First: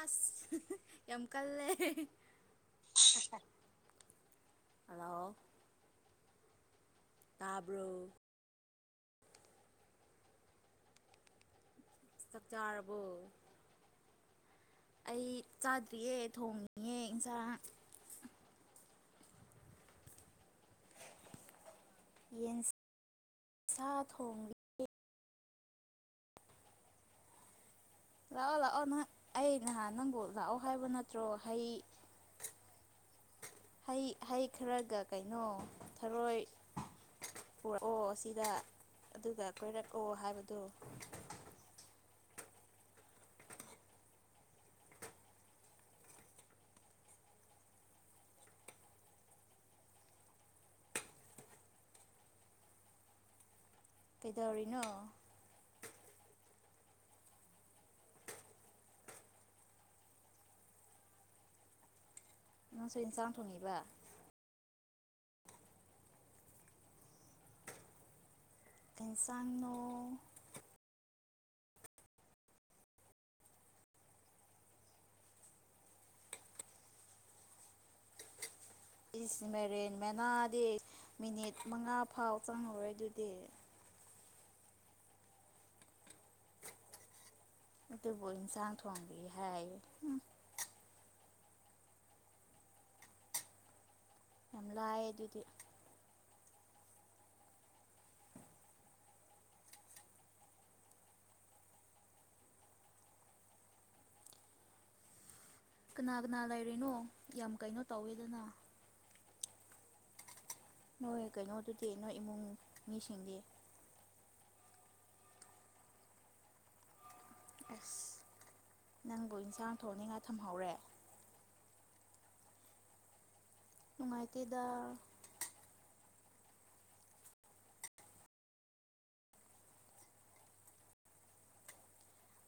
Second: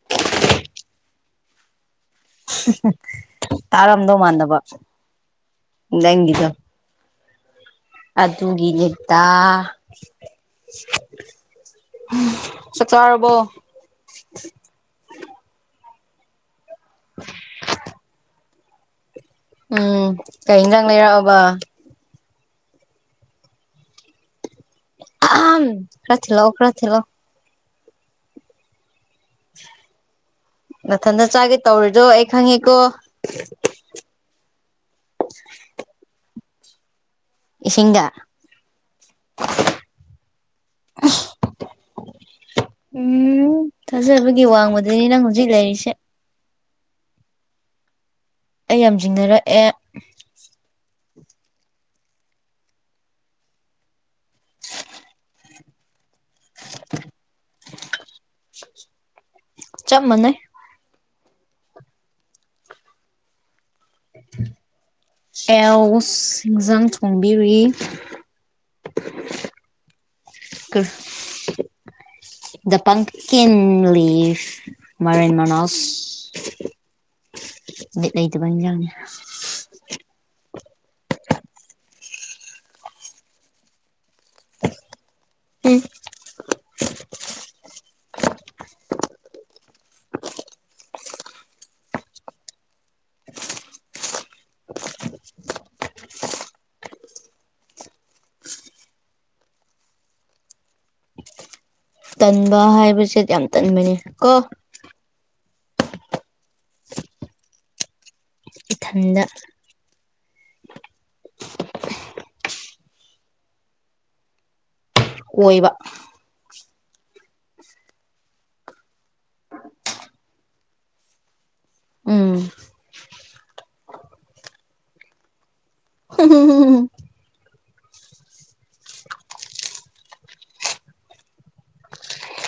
ꯑ꯭ꯁ ꯌꯥꯝ ꯀꯜꯂꯦ ꯇꯥꯔꯝꯗꯧ ꯃꯥꯟꯗꯕ ꯍꯜꯂꯣ ꯅꯪꯒꯤꯗꯣ ꯇꯥꯕ꯭ꯔꯣ ꯑꯗꯨꯒꯤꯅꯤꯗꯥ ꯆꯥꯛ ꯆꯥꯔꯕꯣ [unintelligible] ꯑꯩ ꯆꯥꯗ꯭ꯔꯤꯌꯦ ꯊꯣꯡꯉꯤꯌꯦ ꯏꯟꯁꯥꯡ ꯎꯝ ꯀꯩꯩꯅ ꯏꯟꯖꯥꯡ ꯂꯩꯔꯛꯑꯕ ꯌꯦꯟ ꯁꯥ ꯊꯣꯡꯒꯦ ꯑꯍꯝ ꯈ꯭ꯔꯥ ꯊꯤꯜꯂꯛꯑꯨ ꯈ꯭ꯔꯥ ꯊꯤꯜꯂꯛꯑꯨ ꯂꯥꯛꯑꯣ ꯂꯥꯛꯑꯣ ꯅꯣꯏ ꯑꯩ ꯅꯍꯥꯟ ꯅꯪꯕꯨ ꯂꯥꯛꯑꯣ ꯍꯥꯏꯕ ꯃꯊꯟꯇ ꯅꯠꯇ꯭ꯔꯣ ꯆꯥꯒꯦ ꯍꯩ ꯇꯧꯔꯤꯗꯣ ꯑꯩ ꯈꯪꯉꯦꯀꯣ ꯍꯩ ꯍꯩ ꯈꯔꯒ ꯀꯩꯅꯣ ꯊꯔꯣꯏ ꯄꯨꯔꯛꯑꯣ ꯏꯁꯤꯡꯗ ꯑꯁꯤꯗ ꯑꯗꯨꯒ ꯀꯣꯏꯔꯛꯑꯣ ꯍꯥꯏꯕꯗꯣ [unintelligible] ꯎꯝ ꯊꯥꯖꯕꯒꯤ ꯋꯥꯡꯕꯗꯅꯤ ꯅꯪ ꯍꯧꯖꯤꯛ ꯂꯩꯔꯤꯁꯦ ꯑꯩ ꯌꯥꯝ ꯆꯤꯡꯅꯔꯛꯑꯦ ꯀꯦꯗꯧꯔꯤꯅꯣ [unintelligible] ꯆꯞ ꯃꯥꯟꯅꯩ ꯅꯪꯁꯨ ꯏꯟꯁꯥꯡ ꯊꯣꯡꯅꯤꯕ ꯑꯦꯌꯥ꯭ꯎ꯭ꯁ ꯏꯤꯟꯖꯥꯡ ꯊꯣꯡꯕꯤꯔꯤ ꯀꯩ ꯁꯥꯡꯅꯣ [unintelligible] ꯗ ꯄꯝꯀꯤꯟ ꯂꯤꯐ ꯃꯥꯏꯔꯦꯟ ꯃꯅꯥ꯭ꯁ ꯕꯤꯠ ꯂꯩꯇꯕ ꯏꯤꯟꯖꯥꯡꯅꯤ ꯏꯤ꯭ꯁ ꯃꯥꯏꯔꯦꯟ ꯃꯦꯅꯥꯗꯤ ꯃꯤꯅꯤꯠ ꯃꯉꯥ ꯐꯥꯎ ꯆꯪꯉꯔꯣꯏ ꯑꯗꯨꯗꯤ ꯎꯝ ꯑꯗꯨꯕꯨ ꯏꯟꯁꯥꯡ ꯊꯣꯡꯕꯤ ꯍꯥꯏꯌꯦ ꯍꯝ ꯌꯥꯝ ꯂꯥꯏꯑꯦ ꯑꯗꯨꯗꯤ ꯇꯟꯕ ꯍꯥꯏꯕꯁꯦ ꯌꯥꯝ ꯇꯟꯕꯅꯤ ꯀꯣ ꯀꯅꯥ ꯀꯅꯥ ꯂꯩꯔꯤꯅꯣ ꯌꯥꯝ ꯀꯩꯅꯣ ꯇꯧꯋꯦꯗꯅ ꯏꯊꯟꯗ ꯅꯣꯏ ꯀꯩꯅꯣꯗꯨꯗꯤ ꯅꯣꯏ ꯏꯃꯨꯡ ꯃꯤꯁꯤꯡꯗꯤ ꯑꯣꯏꯕ ꯑꯁ ꯅꯪꯕꯨ ꯏꯟꯁꯥꯡ ꯊꯣꯡꯅꯤꯡꯉꯥꯏ ꯊꯝꯍꯧꯔꯦ ꯎꯝ ꯅꯨꯡꯉꯥꯏꯇꯦꯗ [unintelligible]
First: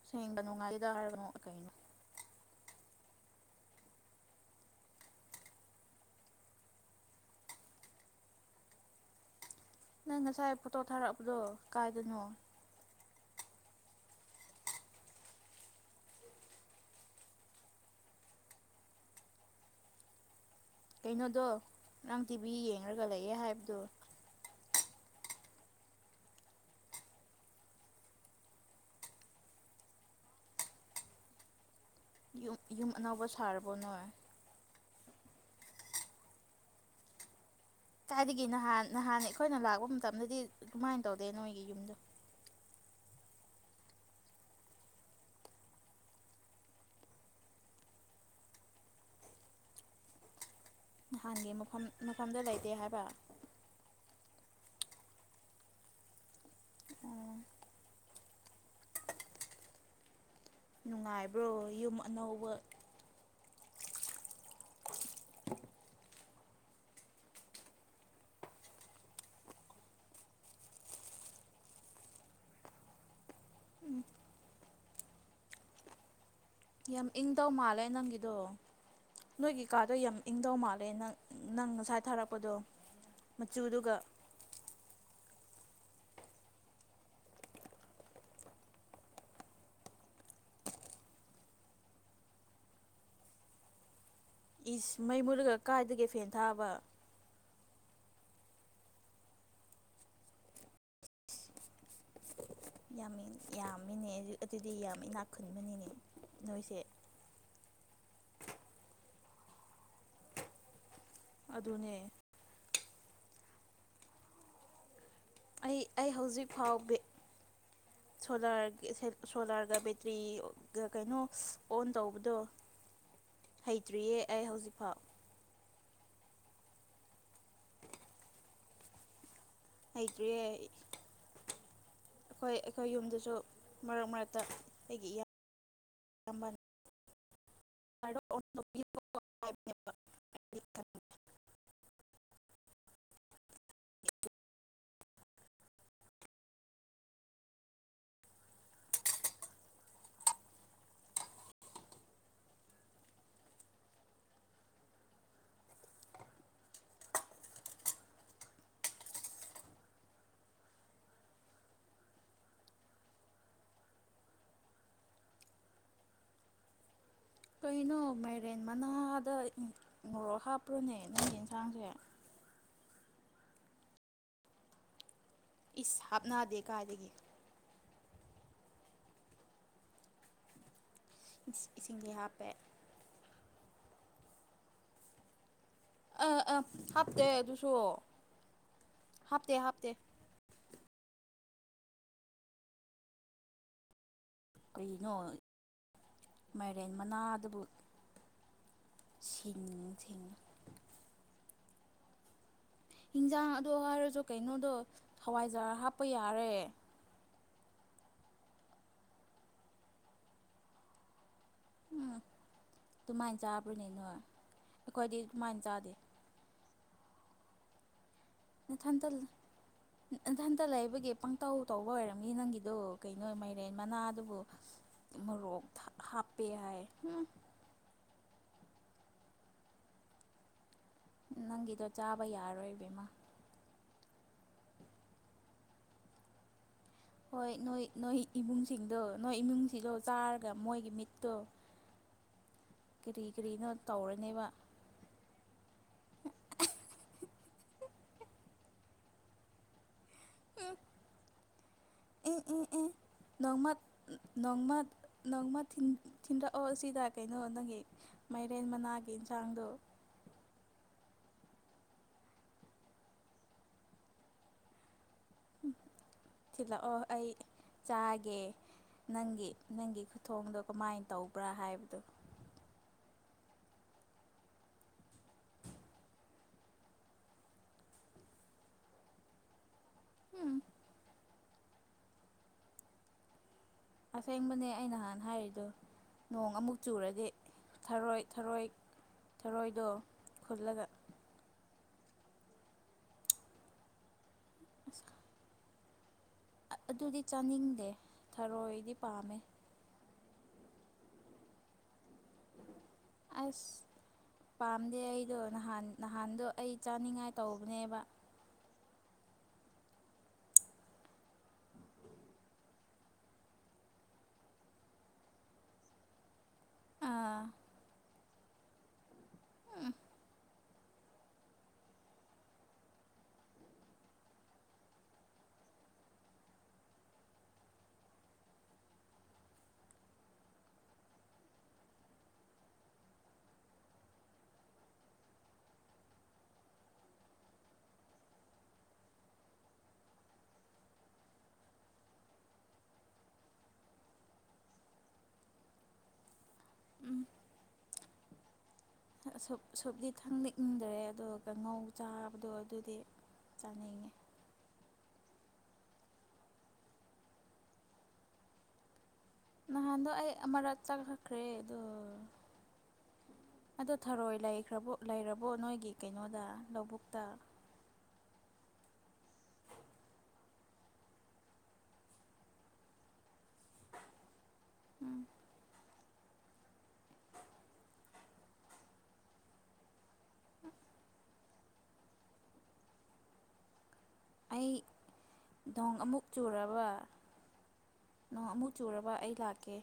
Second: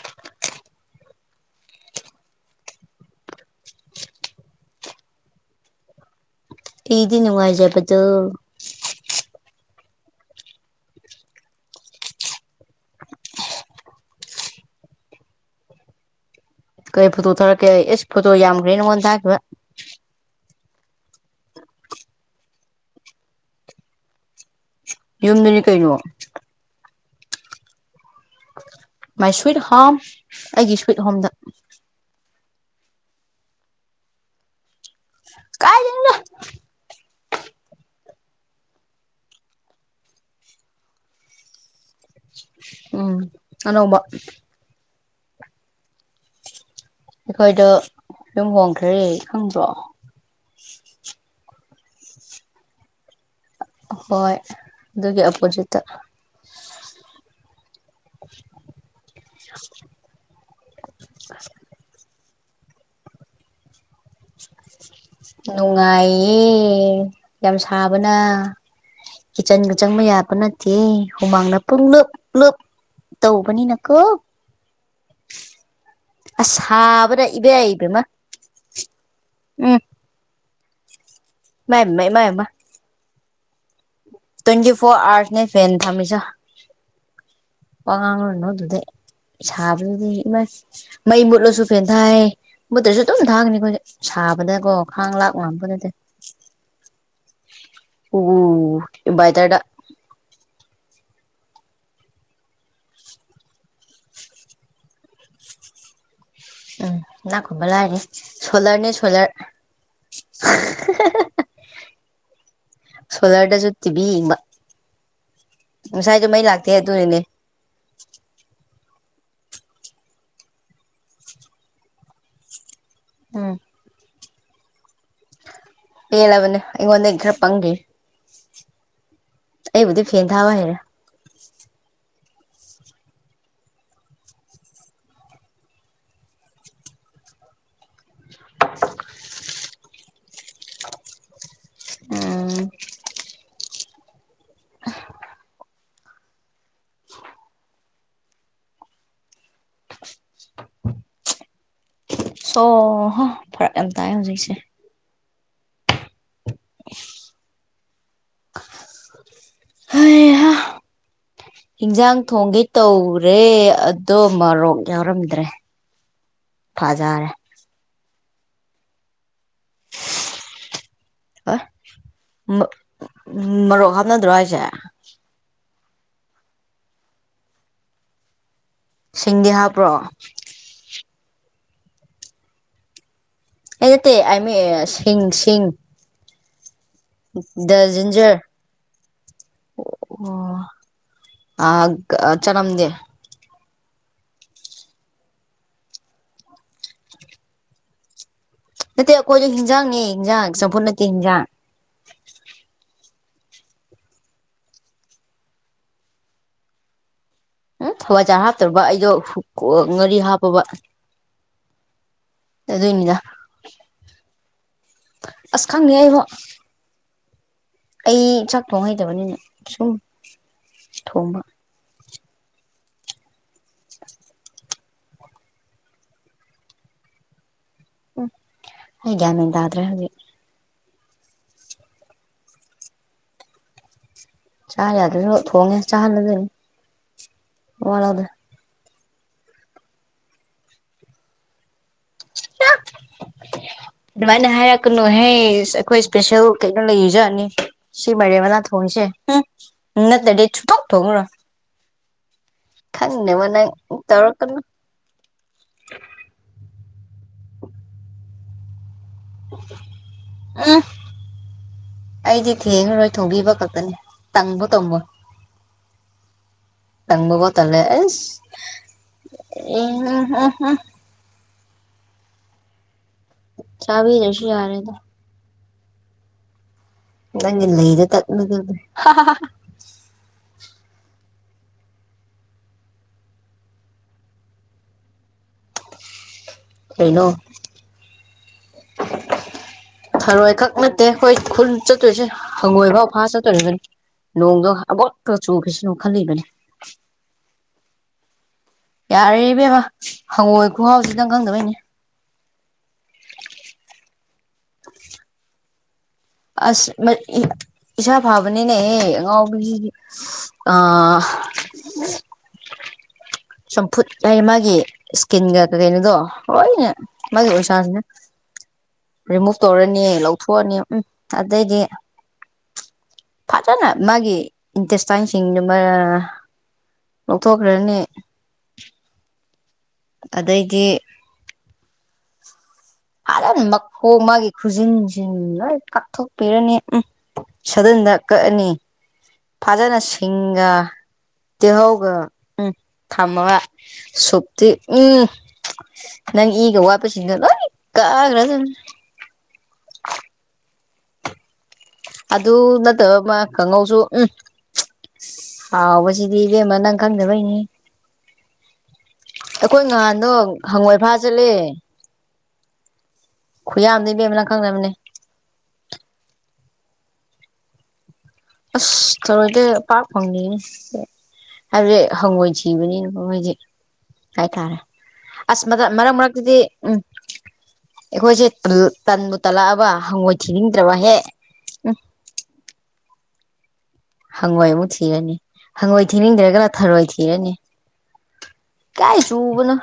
ꯁꯦꯡꯕ ꯅꯨꯡꯉꯥꯏꯗ ꯍꯥꯏꯕꯅꯣ ꯀꯩꯅꯣ ꯅꯨꯡꯉꯥꯏꯖꯕꯗꫭ ꯅꯪ ꯉꯁꯥꯏ ꯐꯣꯇꯣ ꯊꯥꯔꯛꯕꯗꯣ ꯀꯥꯏꯗꯅꯣ ꯀꯩ ꯐꯣꯇꯣ ꯊꯥꯔꯛꯀꯦ ꯑꯦꯁ ꯐꯣꯇꯣ ꯌꯥꯝꯈ꯭ꯔꯦ ꯅꯉꯣꯟ ꯊꯥꯈꯤꯕ ꯀꯩꯅꯣꯗꯣ ꯅꯪ ꯇꯤꯚꯤ ꯌꯦꯡꯉꯒ ꯂꯩꯌꯦ ꯍꯥꯏꯕꯗꯣ ꯌꯨꯝꯗꯨꯅꯤ ꯀꯩꯅꯣ ꯃꯥꯏ ꯁ꯭ꯋꯤꯠ ꯍꯣꯝ ꯑꯩꯒꯤ ꯁ꯭ꯋꯤꯠ ꯍꯣꯝꯗ ꯌꯨꯝ ꯌꯨꯝ ꯑꯅꯧꯕ ꯁꯥꯔꯕꯣ ꯅꯣꯏ ꯀꯥꯏ ꯅꫭꯗ ꯀꯥꯏꯗꯒꯤ ꯅꯍꯥꯟ ꯅꯍꯥꯟ ꯑꯩꯈꯣꯏꯅ ꯂꯥꯛꯄ ꯃꯇꯝꯗꯗꯤ ꯀꯃꯥꯏꯅ ꯇꯧꯗꯦ ꯅꯣꯏꯒꯤ ꯌꯨꯝꯗꯣ ꯎꯝ ꯑꯅꯧꯕ ꯑꯩꯈꯣꯏꯗꯣ ꯌꯨꯝ ꯍꯣꯡꯈ꯭ꯔꯦ ꯈꯪꯕ꯭ꯔꯣ ꯅꯍꯥꯟꯒꯤ ꯃꯐꯝ ꯃꯐꯝꯗ ꯂꯩꯇꯦ ꯍꯥꯏꯕ ꯍꯣꯏ ꯑꯗꯨꯒꯤ ꯑꯞꯄꯣꯖꯤꯠꯇ ꯑꯣ [inaudible] ꯅꯨꯡꯉꯥꯏꯕ꯭ꯔꯣ ꯌꯨꯝ ꯑꯅꯧꯕ ꯅꯨꯡꯉꯥꯏꯌꯦ ꯌꯥꯝ ꯁꯥꯕꯅ ꯀꯤꯠꯆꯟꯒ ꯆꯪꯕ ꯌꯥꯕ ꯅꯠꯇꯦ ꯍꯨꯃꯥꯡꯗ ꯄꯨꯡ ꯂꯨꯞ ꯂꯨꯞ ꯇꯧꯕꯅꯤ ꯅꯀꯣ ꯑꯁ ꯌꯥꯝ ꯁꯥꯕꯗ ꯏꯪ ꯇꯧ ꯏꯕꯦꯝ ꯃꯥꯜꯂꯦ ꯏꯕꯦꯝꯃ ꯅꯪꯒꯤꯗꯣ ꯅꯣꯏꯒꯤ ꯎꯝ ꯀꯥꯗꯣ ꯌꯥꯝ ꯏꯪꯗꯧ ꯃꯥꯜꯂꯦ ꯅꯪ ꯅꯪ ꯏꯃꯥꯏ ꯉꯁꯥꯏ ꯄꯦꯝꯃ ꯏꯃꯥꯏ ꯄꯦꯝꯃ ꯊꯥꯔꯛꯄꯗꯣ ꯃꯆꯨꯗꯨꯒ ꯇ꯭ꯋꯦꯟꯇꯤ ꯐꯣꯔ ꯑꯋꯥꯔꯁ ꯅ ꯐꯦꯟ ꯊꯝꯃꯤ ꯖ ꯋꯥꯉꯣꯟꯅ ꯑꯣꯗꯗꯦ ꯁꯥꯕꯗꯨꯗꯤ ꯏꯃ ꯃꯩ ꯃꯨꯠꯂꯁꯨ ꯐꯦꯟ ꯊꯥꯏ ꯃꯨꯠꯇ꯭ꯔꯁꯨ ꯑꯗꯨꯨꯝ ꯊꯥꯡꯒꯅꯤ ꯑꯩꯈꯣꯏꯁꯦ ꯁꯥꯕꯗꯀꯣ ꯏꯁ ꯈꯥꯡ ꯃꯩ ꯂꯥꯛ ꯃꯨꯠꯂꯒ ꯉꯝꯕꯅꯠꯇ‌ꯦ ꯀꯥꯏꯗꯒꯤ ꯐꯦꯟ ꯊꯥꯕ ꯑꫭ ꯥꯏꯝꯕꯥꯏꯇꯥꯗꯥ ꯌꯥꯝꯃꯤ ꯌꯥꯝꯃꯤꯅꯦ ꯑꯗꯨꯗꯤ ꯌꯥꯝ ꯏꯅꯥꯛ ꯈꯨꯟꯕꯅꯤꯅꯦ ꯅꯣꯏꯁꯦ ꯅꯥꯀꯨꯝꯕ ꯂꯥꯏꯔꯅꯤ ꯁꯣꯂꯔꯅꯦ ꯁꯣꯂꯔ ꯑꯗꯨꯅꯦ ꯁꯣꯂꯔ ꯗꯁꯨꯇꯤꯕꯤ ꯌ‌ꯦꯡꯕ ꯑꯩ ꯑꯩ ꯍꯧꯖꯤꯛ ꯂꯥꯛꯇꯦ ꯐꯥꯎꯒꯤ ꯑꯗꯨꯅꯅꯦ ꯁꯣꯂꯥꯔ ꯁꯣꯂꯥꯔꯒ ꯕꯦꯇ꯭ꯔꯤꯒ ꯀꯩꯅꯣ ꯑꯣꯟ ꯇꯧꯕꯗꯣ ꯎꯝ ꯍꯩꯇ꯭ꯔꯤꯌꯦ ꯑꯩ ꯍꯧꯖꯤꯛꯐꯥꯎ ꯄꯦꯜꯂꯕꯅꯦ ꯑꯩꯉꯣꯟꯗ ꯈꯔ ꯄꯪꯈꯤ ꯑꯩꯕꯨꯗꯤ ꯐꯦꯟ ꯍꯩꯇ꯭꯭ꯔꯤꯑꯩ ꯊꯥꯕ ꯍꯩꯔꯦ ꯑꯩꯈꯣꯏ ꯑꯩꯈꯣꯏ ꯌꯨꯝꯗꯁꯨ ꯃꯔꯛ ꯃꯔꯛꯇ ꯑꯩꯒꯤ ꯏ ꯑꯃ [inaudible] ꯍꯥꯏꯕꯅꯦꯕ ꯎꯝ ꯁꯣꯍꯣ ꯐꯔꯛ ꯌꯥꯝ ꯇꯥꯏ ꯍꯧꯖꯤꯛꯁꯦ ꯍ ꯍꯤꯟꯖꯥꯡ ꯊꯣꯡꯒꯤ ꯇꯧꯔꯦ ꯑꯗꯣ ꯃꯣꯔꯣꯛ ꯌꯥꯎꯔꯝꯗ꯭ꯔꯦ ꯐꯖꯔꯦ ꯀꯩꯅꯣ ꯃꯥꯏꯔꯦꯟ ꯃꯅꯥꯗ ꯃꯣꯔꯣꯛ ꯍꯥꯞꯄ꯭ꯔꯨꯅꯦ ꯅꯪꯒꯤ ꯍꯣꯏ ꯌꯦꯟꯁꯥꯡꯁꯦ ꯃꯔꯣꯛ ꯍꯥꯞꯅꯗ꯭ꯔꯣ ꯍꯥꯏꯁꯦ ꯏꯁ ꯍꯥꯞꯅꯗꯦ ꯀꯥꯏꯗꯒꯤ ꯁꯤꯡꯗꯤ ꯍꯥꯞꯄ꯭ꯔꯣ ꯏꯁꯤꯡꯁꯦ ꯍꯥꯞꯄꯦ ꯑꯦ ꯑꯃꯤ ꯁꯤ ꯁꯤꯤꯡ ꯑꯥ ꯑꯥ ꯍꯥꯞꯇꯦ ꯑꯗꯨꯁꯨ ꯖꯤꯟꯖꯔ ꯍꯥꯞꯇꯦ ꯍꯥꯞꯇꯦ ꯑꯣ ꯑ ꯆꯅꯝꯗꯦ ꯀꯩꯅꯣ ꯃꯥꯏꯔꯦꯟ ꯃꯅꯥ ꯑꯗꯨꯕꯨ ꯅꯠꯇꯦ ꯑꯩꯈꯣꯏꯁꯨ ꯍꯤꯟꯖꯥꯡꯅꯦ ꯍꯤꯟꯖꯥꯡ ꯆꯝꯐꯨꯠ ꯅꯠꯇꯦ ꯍꯤꯟꯖꯥꯡ ꯍꯤꯟꯖꯥꯡ ꯑꯗꯣ ꯍꯥꯏꯔꯁꯨ ꯀꯩꯅꯣꯗꯣ ꯍꯋꯥꯏꯖꯥꯔ ꯍꯥꯞꯄ ꯌꯥꯔꯦ꯫ ꯎ ꯍꯋꯥꯏꯖꯥꯔ ꯍꯥꯞꯇꯕ ꯑꯩꯗꯣ ꯉꯥꯔꯤ ꯍꯥꯞꯄꯕ꯫ ꯎꯝ ꯑꯗꯨꯏꯅꯤꯗ ꯑꯗꯨꯃꯥꯏꯅ ꯆꯥꯕ꯭ꯔꯅꯦ ꯅꯣꯏ ꯑꯩꯈꯣꯏꯗꯤ ꯑꯗꯨꯃꯥꯏꯅ ꯆꯥꯗꯦ꯫ [unintelligible] ꯑꯩ ꯆꯥꯛ ꯊꯣꯡ ꯅꯊꯟꯇ ꯂ ꯍꯩꯇꯕꯅꯤꯅ ꯁꯨꯝ ꯅꯊꯟꯇ ꯂꯩꯕꯒꯤ ꯊꯣꯡꯕ ꯄꯪꯇꯧ ꯇꯧꯕ ꯑꯣꯏꯔꯝꯅꯤ ꯅꯪꯒꯤꯗꯣ ꯀꯩꯅꯣ ꯃꯩꯔꯦꯟ ꯃꯅꯥꯗꯨꯕꯨ ꯃꯣꯔꯣꯛ ꯊ ꯍꯥꯞꯄꯦ ꯍꯥꯏ ꯍꯝ꯫ ꯎꯝ ꯑꯩ ꯒ꯭ꯌꯥꯟ ꯃꯦꯟ ꯇꯥꯗ꯭ꯔꯦ ꯍꯧꯖꯤꯛ꯫ ꯅꯪꯒꯤꯗꯣ ꯆꯥꯕ ꯌꯥꯔꯣꯏ ꯕꯦꯝꯃꯥ꯫ ꯆꯥ ꯌꯥꯗ꯭ꯔꯁꯨ ꯊꯣꯡꯉꯦ ꯆꯥꯍꯜꯂꯗꯣꯏꯅꯤ꯫ ꯍꯣꯏ ꯅꯣꯏ ꯋꯥ ꯅꯣꯏ ꯂꯧꯗꯦ ꯏꯃꯨꯡꯁꯤꯡꯗꯣ ꯅꯣꯏ ꯏꯃꯨꯡꯁꯤꯗꯣ ꯆꯥꯔꯒ ꯃꯣꯏꯒꯤ ꯃꯤꯠꯇꯣ ꯀꯔꯤ ꯀꯔꯤꯅꯣ ꯇꯧꯔꯅꯤꯕ꯫ ꯀꯩꯅꯣꯍꯦ ꯑꯩꯈꯣꯏ ꯏꯁꯄꯦꯁꯦꯜ ꯀꯩꯅꯣ ꯂꯩꯖꯥꯠꯅꯤ꯫ ꯁꯤ ꯃꯥꯏꯔꯦꯟ ꯃꯅꯥ ꯊꯣꯡꯏꯁꯦ ꯅꯠꯇ꯭ꯔꯗꯤ ꯎꯝ ꯁꯨꯊꫭꯡ ꯊꫭꯡꯑꯔꫭꯏ꯫ ꯑꯦ ꯑꯦ ꯑꯦ ꯅꯣꯡꯃꯥ ꯅꯪ ꯇꯧꯔꯛꯀꯅꯨ ꯅꯣꯡꯃ ꯅꯪꯃ ꯊꯤꯟ ꯊꯤꯟꯔꯛꯑꯣ ꯁꯤꯗ ꯀꯩꯅꯣ ꯅꯪꯒꯤ ꯃꯥꯏꯔꯦꯟ ꯃꯅꯥꯒꯤ ꯏꯟꯁꯥꯡꯗꯣ [unintelligible] ꯑꯩꯗꯤ ꯊꯦꯡꯔꯔꯣꯏ ꯊꫭꯡꯕꯤꯕ ꯈꯛꯇꯅꯤ ꯇꯪꯕ ꯇꯝꯃꫭꯏ꯫ ꯊꯤꯜꯂꯛꯑꯣ ꯑꯩ ꯇꯪꯕꯕꯧ ꯇꯜꯂꯦ ꯆꯥꯒꯦ ꯑꯁ ꯅꯪꯒꯤ ꯅꯪꯒꯤ ꯎꯝ ꯎꯝ ꯈꯨꯊꯣꯡꯗꯣ ꯎꯝ ꯀꯃꯥꯏꯅ ꯇꯧ ꯄꯨ꯭ꯔꯥ ꯍꯥꯏꯕꯗꯣ꯫ ꯆꯥꯕꯤꯗ꯭ꯔꯁꯨ ꯌꯥꯔꯦꯗ꯫ [inaudible] ꯅꯪꯒꯤ ꯂꯩꯗ ꯇꯠꯅꯗꯨꯗꯤ꯫ ꯎꯝ꯫ ꯑꯁꯦꯡꯕꯅꯦ ꯑꯩ ꯅꯍꯥꯟ ꯍꯥꯏꯔꯤꯗꯣ꯫ ꯅꯣꯡ ꯑꯃꯨꯛ ꯀꯩꯅꯣ ꯆꯨꯔꯗꯤ ꯊꯔꯣꯏ ꯊꯔꯣꯏ ꯊꯔꯣꯏꯗꯣ ꯈꯨꯜꯂꯒ ꯇꯦ ꯈꫭꯏ ꯈꯨꯨꯟ ꯆꯠꯇꯣꯏꯁꯦ ꯍꯪꯒꯣꯏꯐꯥꯎ ꯐꯥ ꯆꯠꯇꯣꯔꯤꯕꯅꯤ ꯅꯣꯡꯗꯣ ꯑꯕꯣꯠꯄ ꯆꯨꯈꯤꯁꯤꯅ ꯈꯜꯂꯤꯕꯅꯤ꯫ ꯑ ꯑꯗꯨꯗꯤ ꯆꯥꯅꯤꯡꯗꯦ ꯊꯔꯣꯏꯗꯤ ꯄꯥꯝꯃꯦ ꯌꯥꯔꯦ ꯏꯕꯦꯃ ꯍꯪꯉꯣꯏ ꯈꯨꯍꯥꯎꯁꯤ ꯅꯪ ꯈꯪꯗꯕꯩꯅꯤ꯫ ꯑꯁ ꯄꯥꯝꯗꯦ ꯑꯩꯗꯣ ꯅꯍꯥꯟ ꯅꯍꯥꯟꯗꯣ ꯑꯩ ꯆꯥꯅꯤꯡꯉꯥꯏ ꯇꯧꯕꯅꯦꯕ꯫ ꯐꯕꯅꯤꯅꯦꯍꯦ ꯑꯉꯥꯎꯕꯤꯁꯤꯗꯤ ꯑꯥ ꯆꯝꯐꯨꯠ ꯑꯩ ꯃꯥꯒꯤ ꯏꯁꯀꯤꯟꯒ ꯀꯔꯤꯅꯣꯗꯣ ꯂꫭꯏꯅꯦ ꯑꯥ ꯃꯥꯒꯤ ꯎꯟꯁꯥꯁꯤꯅ ꯔꯤꯃꯨꯚ ꯇꯧꯔꯅꯤ ꯂꯧꯊꯣꯛꯑꯅꯤ ꯎꯝ ꯑꯗꯩꯗꯤ ꯐꯖꯅ ꯃꯥꯒꯤ ꯏꯟꯇꯦꯁꯇꯥꯏꯟꯁꯤꯡꯗꯨ ꯃ ꯂꯧꯊꯣꯛꯈ꯭ꯔꯅꯤ ꯑꯗꯩꯗꯤ ꯐꯥꯖꯅ ꯃꯈꯣꯡ ꯃꯥꯒꯤ ꯈꯨꯖꯤꯟꯁꯤꯟ ꯂꯣꯏ ꯀꯥꯞꯊꯣꯛꯄꯤꯔꯅꯤ ꯎꯝ꯫ ꯁꯗꯨꯟꯗ ꯀꯛꯑꯅꯤ ꯐꯖꯅ ꯁꯤꯡꯒ ꯇꯤꯜꯍꯧꯒ ꯎꯝ ꯊꯝꯃꯒ ꯁꯨꯞꯇꯤ ꯎꯝ ꯅꯪ ꯏꯒ ꯋꯥꯠꯄꯁꯤꯡꯗꫭ ꯂꯣꯏ ꯀꯥꯈ꯭ꯔꯗꯕꯅꯤ꯫ ꯑ ꯁꯨꯞ ꯁꯨꯞꯗꯤ ꯊꯛꯅꯤꯡꯗ꯭ꯔꯦ ꯑꯗꯨꯒ ꯀꯉꯧ ꯑꯗꯨ ꯅꯠꯇꯕ ꯑꯃ ꯀꯥꯡꯍꯧꯁꯨ ꯎꯝ꯫ ꯍꯥꯎꯕꯁꯤꯗꯤ ꯏꯕꯦꯝꯃ ꯅꯪ ꯈꯪꯗꯕꯩꯅꯤ꯫ ꯑꯩꯈꯣꯏ ꯅꯍꯥꯟꯗꯣ ꯉꯍꯥꯟꯗꯣ ꯑꯩ ꯑꯃꯔꯛ ꯍꯪꯉꯣꯏ ꯐꯥ ꯆꯠꯈꯛꯈ꯭ꯔꯦ ꯆꯠꯂꯦ ꯑꯗꯨ ꯑꯗꯨ ꯈꯨꯌꯥꯝꯗꯣ ꯊꯔꯣꯏ ꯏꯕꯦꯝꯃ ꯅꯪ ꯈꯪꯗꯕꯅꯦ ꯂꯩꯈ꯭ꯔꯕꫭ ꯂꯩꯔꯕꯣ ꯅꯣꯏꯒꯤ ꯀꯩꯅꯣꯗ ꯂꯧꯕꯨꯛꯇ꯫ ꯑꯁ ꯊꯔꯣꯏꯗꯤ ꯄꯥꯛ ꯐꯪꯗꯦꯅꯦ ꯍꯥꯏꯕꯗꯤ ꯍꯪꯉꯣꯏ ꯊꯤꯕꯅꯤꯅꯕ ꯃꯣꯏꯁꯦ꯫ ꯍꯥꯏꯇꯥꯔꯦ ꯎꯝ ꯑꯁ ꯃꯇꯠ ꯃꯔꯛꯇꯗꯤ ꯎꯝ꯫ ꯑꯩꯈꯣꯏꯁꯦ ꯇꯟꯕꯨ ꯇꯜꯂꯛꯑꯕ ꯍꯪꯉꯣꯏ ꯊꯤꯅꯤꯡꯗ꯭ꯔꯕ ꯍꯦꯛ ꯎꯝ ꯑꯩ ꯍꯪꯉꯣꯏ ꯑꯃꯨꯛ ꯊꯤꯔꯅꯤ ꯅꯣꯡ ꯍꯪꯉꯣꯏ ꯑꯃꯨꯛ ꯊꯤꯅꯤꯡꯗꯔꯒ ꯆꯨꯔꯕ ꯊꯔꯣꯏ ꯊꯤꯔꯅꯤ꯫ ꯅꯣꯡ ꯑꯃꯨꯛ ꯆꯨꯔꯕ ꯀꯥꯏ ꯑꯩ ꯆꯨꯕꯅꯣ ꯂꯥꯛꯀꯦ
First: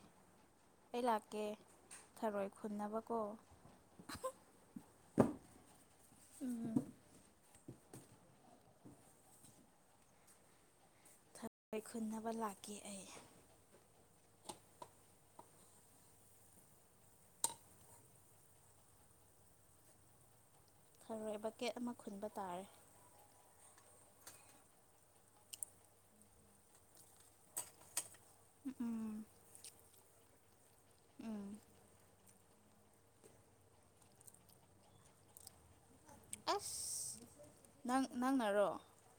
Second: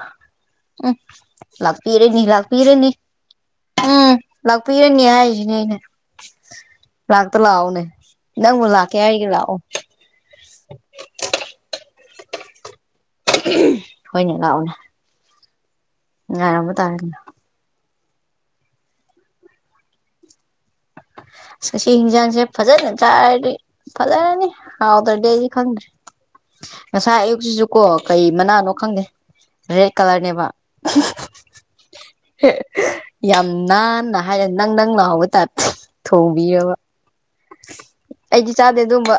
ꯎꯝ ꯑꯩ ꯂꯥꯛꯀꯦ ꯂꯥꯛꯄꯤꯔꯦꯅꯤ ꯊꯔꯣꯏ ꯂꯥꯛꯄꯤꯔꯦꯅꯤ ꯈꯨꯟꯅꯕꯀꯣ ꯎꯝ ꯂꯥꯛꯄꯤꯔꯅꯤ ꯍꯥꯏꯁꯤꯅꯦ ꯑꯩꯅ ꯎꯝ ꯂꯥꯛꯑꯣꯅꯦ ꯅꯪꯕꯨ ꯂꯥꯛꯀꯦ ꯍꯥꯏꯒ ꯂꯥꯛꯑꯣ ꯂꯥꯏꯈꯨꯅꯕ ꯂꯥꯛꯈꯤ ꯑꯩ ꯍꯣꯏꯅꯦ ꯂꯥꯛꯑꯣꯅꯦ ꯌꯥꯔꯝꯕ ꯇꯥ ꯊꯔꯣꯏ ꯕꯛꯀꯦꯠ ꯁꯤ ꯑꯃ ꯈꯨꯟꯕ ꯏꯤꯡꯖꯥꯡꯁꯦ ꯇꯥꯔꯦ ꯐꯖꯅ ꯆꯥꯏꯔꯤ ꯐꯖꯔꯅꯤ ꯍꯥꯎꯗ ꯗꯦꯖꯤ ꯈꯟꯔꯤ ꯉꯁꯥꯏ ꯑꯌꯨꯛꯁꯤꯁꯨ ꯀꯣ ꯀꯩ ꯃꯅꯥꯅꯣ ꯈꯪꯗꯦ ꯎꯝ ꯔꯦꯠ ꯀꯂꯔꯅꯦꯕ ꯎꯝ ꯌꯥꯝ ꯅꯥꯟꯅ ꯍꯥꯏꯔꯦ ꯅꯪ ꯅꯪ ꯂꯍꯧꯕ ꯇꯥꯔꯦ ꯊꯣꯡꯕꯤꯔꯕ ꯑꯁ ꯅꯪ ꯑꯩꯗꯤ ꯅꯪꯅꯔꯣ ꯆꯥꯗꯦ ꯑꯗꯨꯒꯝꯕ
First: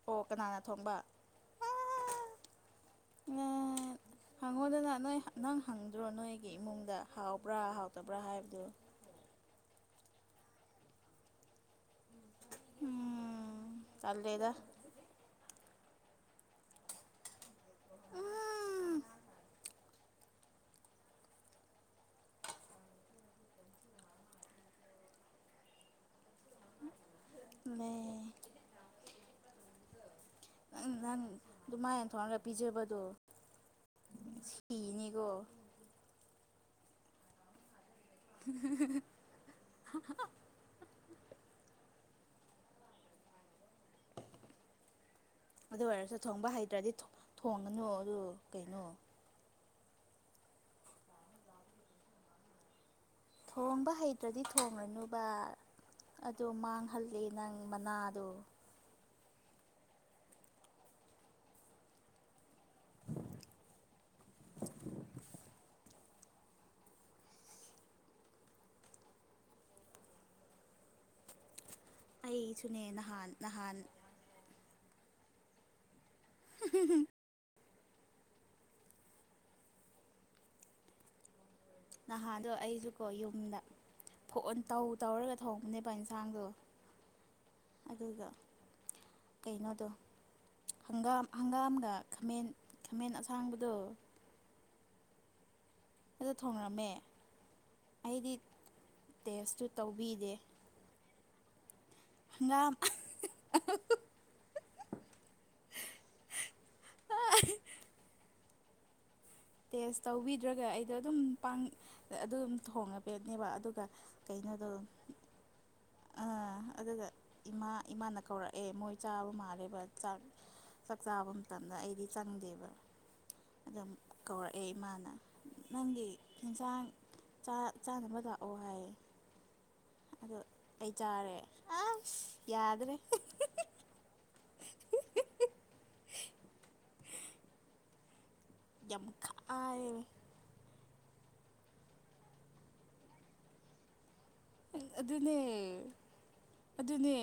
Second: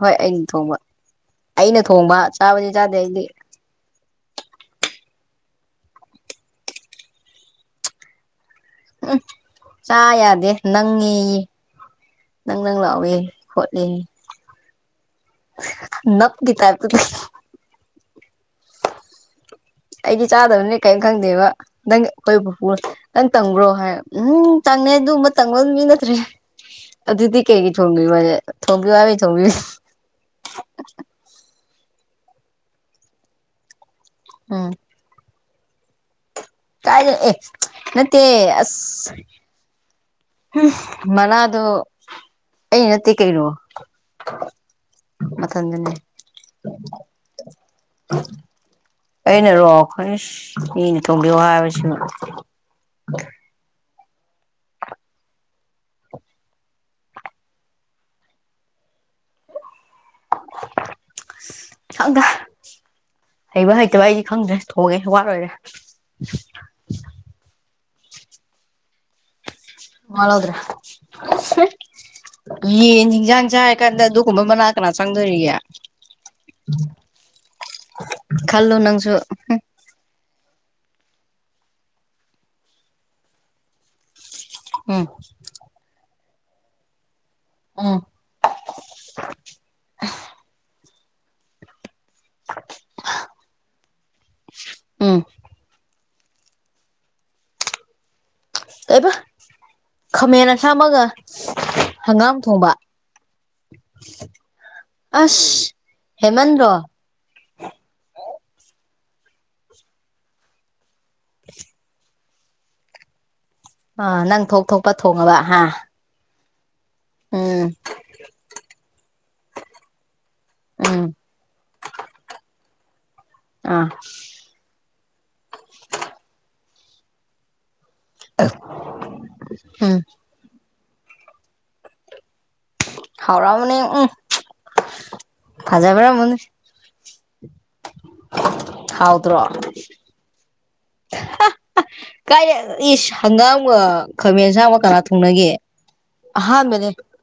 ꯍꯣꯏ ꯑꯣ ꯑꯩꯅ ꯀꯅꯥꯅ ꯊꯣꯡꯕ ꯑꯩꯅ ꯊꯣꯡꯕ ꯆꯥꯕꯗꯤ ꯆꯥꯗꯦ ꯑꯩꯗꯤ ꯍꯪꯉꯣꯗꯅ ꯅꯣꯏ ꯅꯪ ꯍꯪꯗ꯭ꯔꯣ ꯅꯣꯏꯒꯤ ꯏꯃꯨꯡꯗ ꯍꯥꯎꯕ꯭ꯔꯥ ꯍꯥꯎꯇꯕ꯭ꯔꯥ ꯍꯥꯏꯕꯗꯨ ꯎꯝ ꯆꯥ ꯌꯥꯗꯦ ꯅꯪꯉ ꯅꯪ ꯅꯪ ꯂꯥꯛꯋꯦ ꯍꯂ ꯎꯝ ꯇꯜꯂꯦꯗ ꯅꯞ ꯇ ꯎꯝ ꯑꯩꯒꯤ ꯆꯥꯗꯕꯅꯦ ꯀꯔꯤꯝ ꯈꯪꯗꯦꯕ ꯅꯪ ꯑꯩꯈꯣꯏ ꯅꯪ ꯇꯪꯕ꯭ꯔꯣ ꯍꯥꯏ ꯎꯝ ꯇꯪꯅꯦ ꯑꯗꯨ ꯑꯃ ꯇꯪꯕ ꯃꯤ ꯅꯠꯇ꯭ꯔꯦ ꯑꯗꯨꯗꯤ ꯀꯩꯀꯩ ꯂꯦ ꯊꯣꯡꯕꯤꯌꯅꯦ ꯊꯣꯡꯕꯤꯌꯨ ꯍꯥꯏꯕꯩ ꯊꯣꯡꯕꯤꯌꯨ ꯅꯪ ꯅꯪ ꯑꯗꯨꯃꯥꯏꯅ ꯊꯣꯡꯉꯒ ꯄꯤꯖꯕꯗꯣ ꯎꯝ ꯁꯤꯅꯤꯀꯣ ꯀꯥꯏ ꯑꯦ ꯅꯠꯇ ꯑꯁ ꯍꯥ ꯍꯥ [inaudible] ꯃꯅꯥꯥꯗꯣ ꯑꯩ ꯅꯠꯇꯦ ꯀꯩꯅꯣ ꯑꯗꯨ ꯃꯊꯟꯗꯅꯦ ꯑꯣꯏꯔꯁꯨ ꯊꯣꯡꯕ ꯍꯩꯇ꯭ꯔꯗꯤ ꯊꯣꯡꯉꯅꯨ ꯑꯗꯨ ꯀꯩꯅꯣ ꯑꯩꯅꯔꯣ ꯈꯣꯏ ꯃꯤꯅ ꯊꯣꯡꯕꯤꯌꯣ ꯍꯥꯏꯕꯁꯤ ꯊꯣꯡꯕ ꯍꯩꯇ꯭ꯔꯗꯤ ꯊꯣꯡꯉꯅꯨꯕ ꯑꯗꯣ ꯃꯥꯡꯍꯜꯂꯤ ꯅꯪ ꯃꯅꯥꯗꯣ ꯆꯗ ꯍꯩꯕ ꯍꯩꯇꯕ ꯑꯩꯗꯤ ꯈꯪꯗ꯭ꯔꯦ ꯊꯣꯡꯉꯦ ꯍ ꯋꯥꯠ ꯂꯣꯏꯔꯦ ꯃꯋꯥ ꯂꯧꯗꯦ ꯑꯩꯁꯨꯅꯦ ꯃꯤ ꯅꯍꯥꯟ ꯌꯦꯟꯖꯡ ꯆꯥꯔꯤ ꯅꯍꯥꯟ ꯀꯥꯟꯗ ꯑꯗꯨ ꯀꯨꯝꯕ ꯃꯅꯥ ꯀꯅꯥ ꯆꯪꯗꯣꯔꯤꯒꯦ ꯈꯜꯂꯨ ꯅꯪꯁꯨ ꯅꯍꯥꯟꯗꯣ ꯑꯩꯁꯨꯀꯣ ꯌꯨꯝꯗ ꯇꯧ ꯎꯝ ꯇꯧꯔꯒ ꯊꯣꯡꯕꯅꯦꯕ ꯌꯦꯟꯁꯥꯡꯗꯣ ꯎꯝ ꯑꯗꯨꯒ ꯀꯩꯅꯣꯗꯣ ꯍꯪꯒꯥꯝ ꯍꯪꯒꯥꯝꯒ ꯈꯥꯃꯦꯟ ꯈꯥꯃꯦꯟ ꯑꯁꯥꯡꯕꯗꯣ ꯎꯝ ꯑꯗꯨꯗ ꯊꯣꯡꯅꯔꯝꯃꯦ ꯑꯩꯗꯤ ꯀꯩꯕ ꯇꯦꯁꯇꯨ ꯇꯧꯕꯤꯗꯦ ꯈꯥꯃꯦꯟ ꯑꯁꯥꯡꯕꯒ ꯍꯪꯒꯥꯝ ꯊꯣꯡꯕ ꯑꯁ ꯍꯦꯟꯃꯟꯗ꯭ꯔꯣ ꯫ ꯇꯦꯁ ꯇꯧꯕꯤꯗ꯭ꯔꯒ ꯑꯩꯗꯣ ꯑꯗꯨꯝ ꯄꯪ ꯑꯗꯨꯝ ꯊꯣꯡꯉꯕꯅꯦꯕ ꯫ ꯑꯗꯨꯒ ꯑꯥ ꯅꯪ ꯊꯣꯛ ꯀꯩꯅꯣꯗꯧ ꯊꯣꯛꯄ ꯊꯣꯡꯉꯕ ꯍꯥ ꯑꯥ ꯑꯗꯨꯒ ꯎꯝ ꯏꯃꯥ ꯏꯃꯥꯅ ꯀꯧꯔꯛꯑꯦ ꯃꯣꯏ ꯆꯥꯕ ꯃꯥꯜꯂꯦꯕ ꯆꯥꯛ ꯆꯥꯛ ꯎꯝ ꯆꯥꯕ ꯃꯇꯝꯗ ꯑꯩꯗꯤ ꯆꯪꯗꯦꯕ ꯑꯥ ꯑꯗꯨꯝ ꯀꯧꯔꯛꯑꯦ ꯏꯃꯥꯅ ꯫ ꯅꯪꯒꯤ ꯌꯦꯟꯁꯥꯡ ꯆꯥꯅꯕ ꯂꯥꯛꯑꯣ ꯍꯥꯏꯌꯦ ꯎꯝ ꯑꯗꯣ ꯑꯩ ꯆꯥꯔꯦ ꯑꯁ ꯌꯥꯗ꯭ꯔꯦ ꯍꯥꯎꯔꯝꯃꯅꯤ ꯎꯝ ꯐꯖꯥꯔꯝꯅꯤ ꯫ ꯌꯥꯝꯈꯛꯥꯏ ꯀꯥꯏꯅꯦ ꯏ ꯍꯪꯒꯥꯝ ꯈꯥꯃꯦꯟ ꯑꯁꯥꯡꯕ ꯀꯅꯥ ꯑꯗꯨꯅꯦ ꯊꯨꯡꯅꯒꯦ ꯑꯍꯥꯟꯕꯅꯦ ꯑꯗꯨꯅꯦ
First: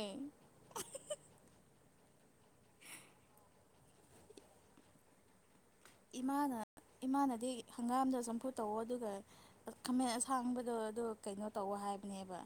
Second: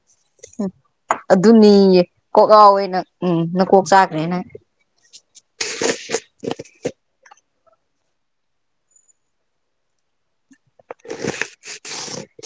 ꯫ ꯑꯗꯨꯅꯤꯌꯦ ꯀꯣꯛ ꯌꯥꯥꯎꯋꯦ ꯅꯪ ꯎꯝ ꯅ ꯀꯣꯛ ꯆꯥꯈ꯭ꯔꯦꯅꯪ ꯏꯃꯥꯅ ꯏꯃꯥꯅꯗꯤ ꯍꯪꯒꯥꯝꯗꯣ ꯆꯝꯐꯨꯠ ꯇꯧꯑꯣ ꯑꯗꯨꯒ ꯈꯥꯃꯦꯟ ꯑꯁꯥꯡꯕ ꯫ ꯑꯗꯣ ꯑꯣ ꯀꯩꯅꯣ ꯇꯧꯕ ꯍꯥꯏꯕꯅꯦꯕ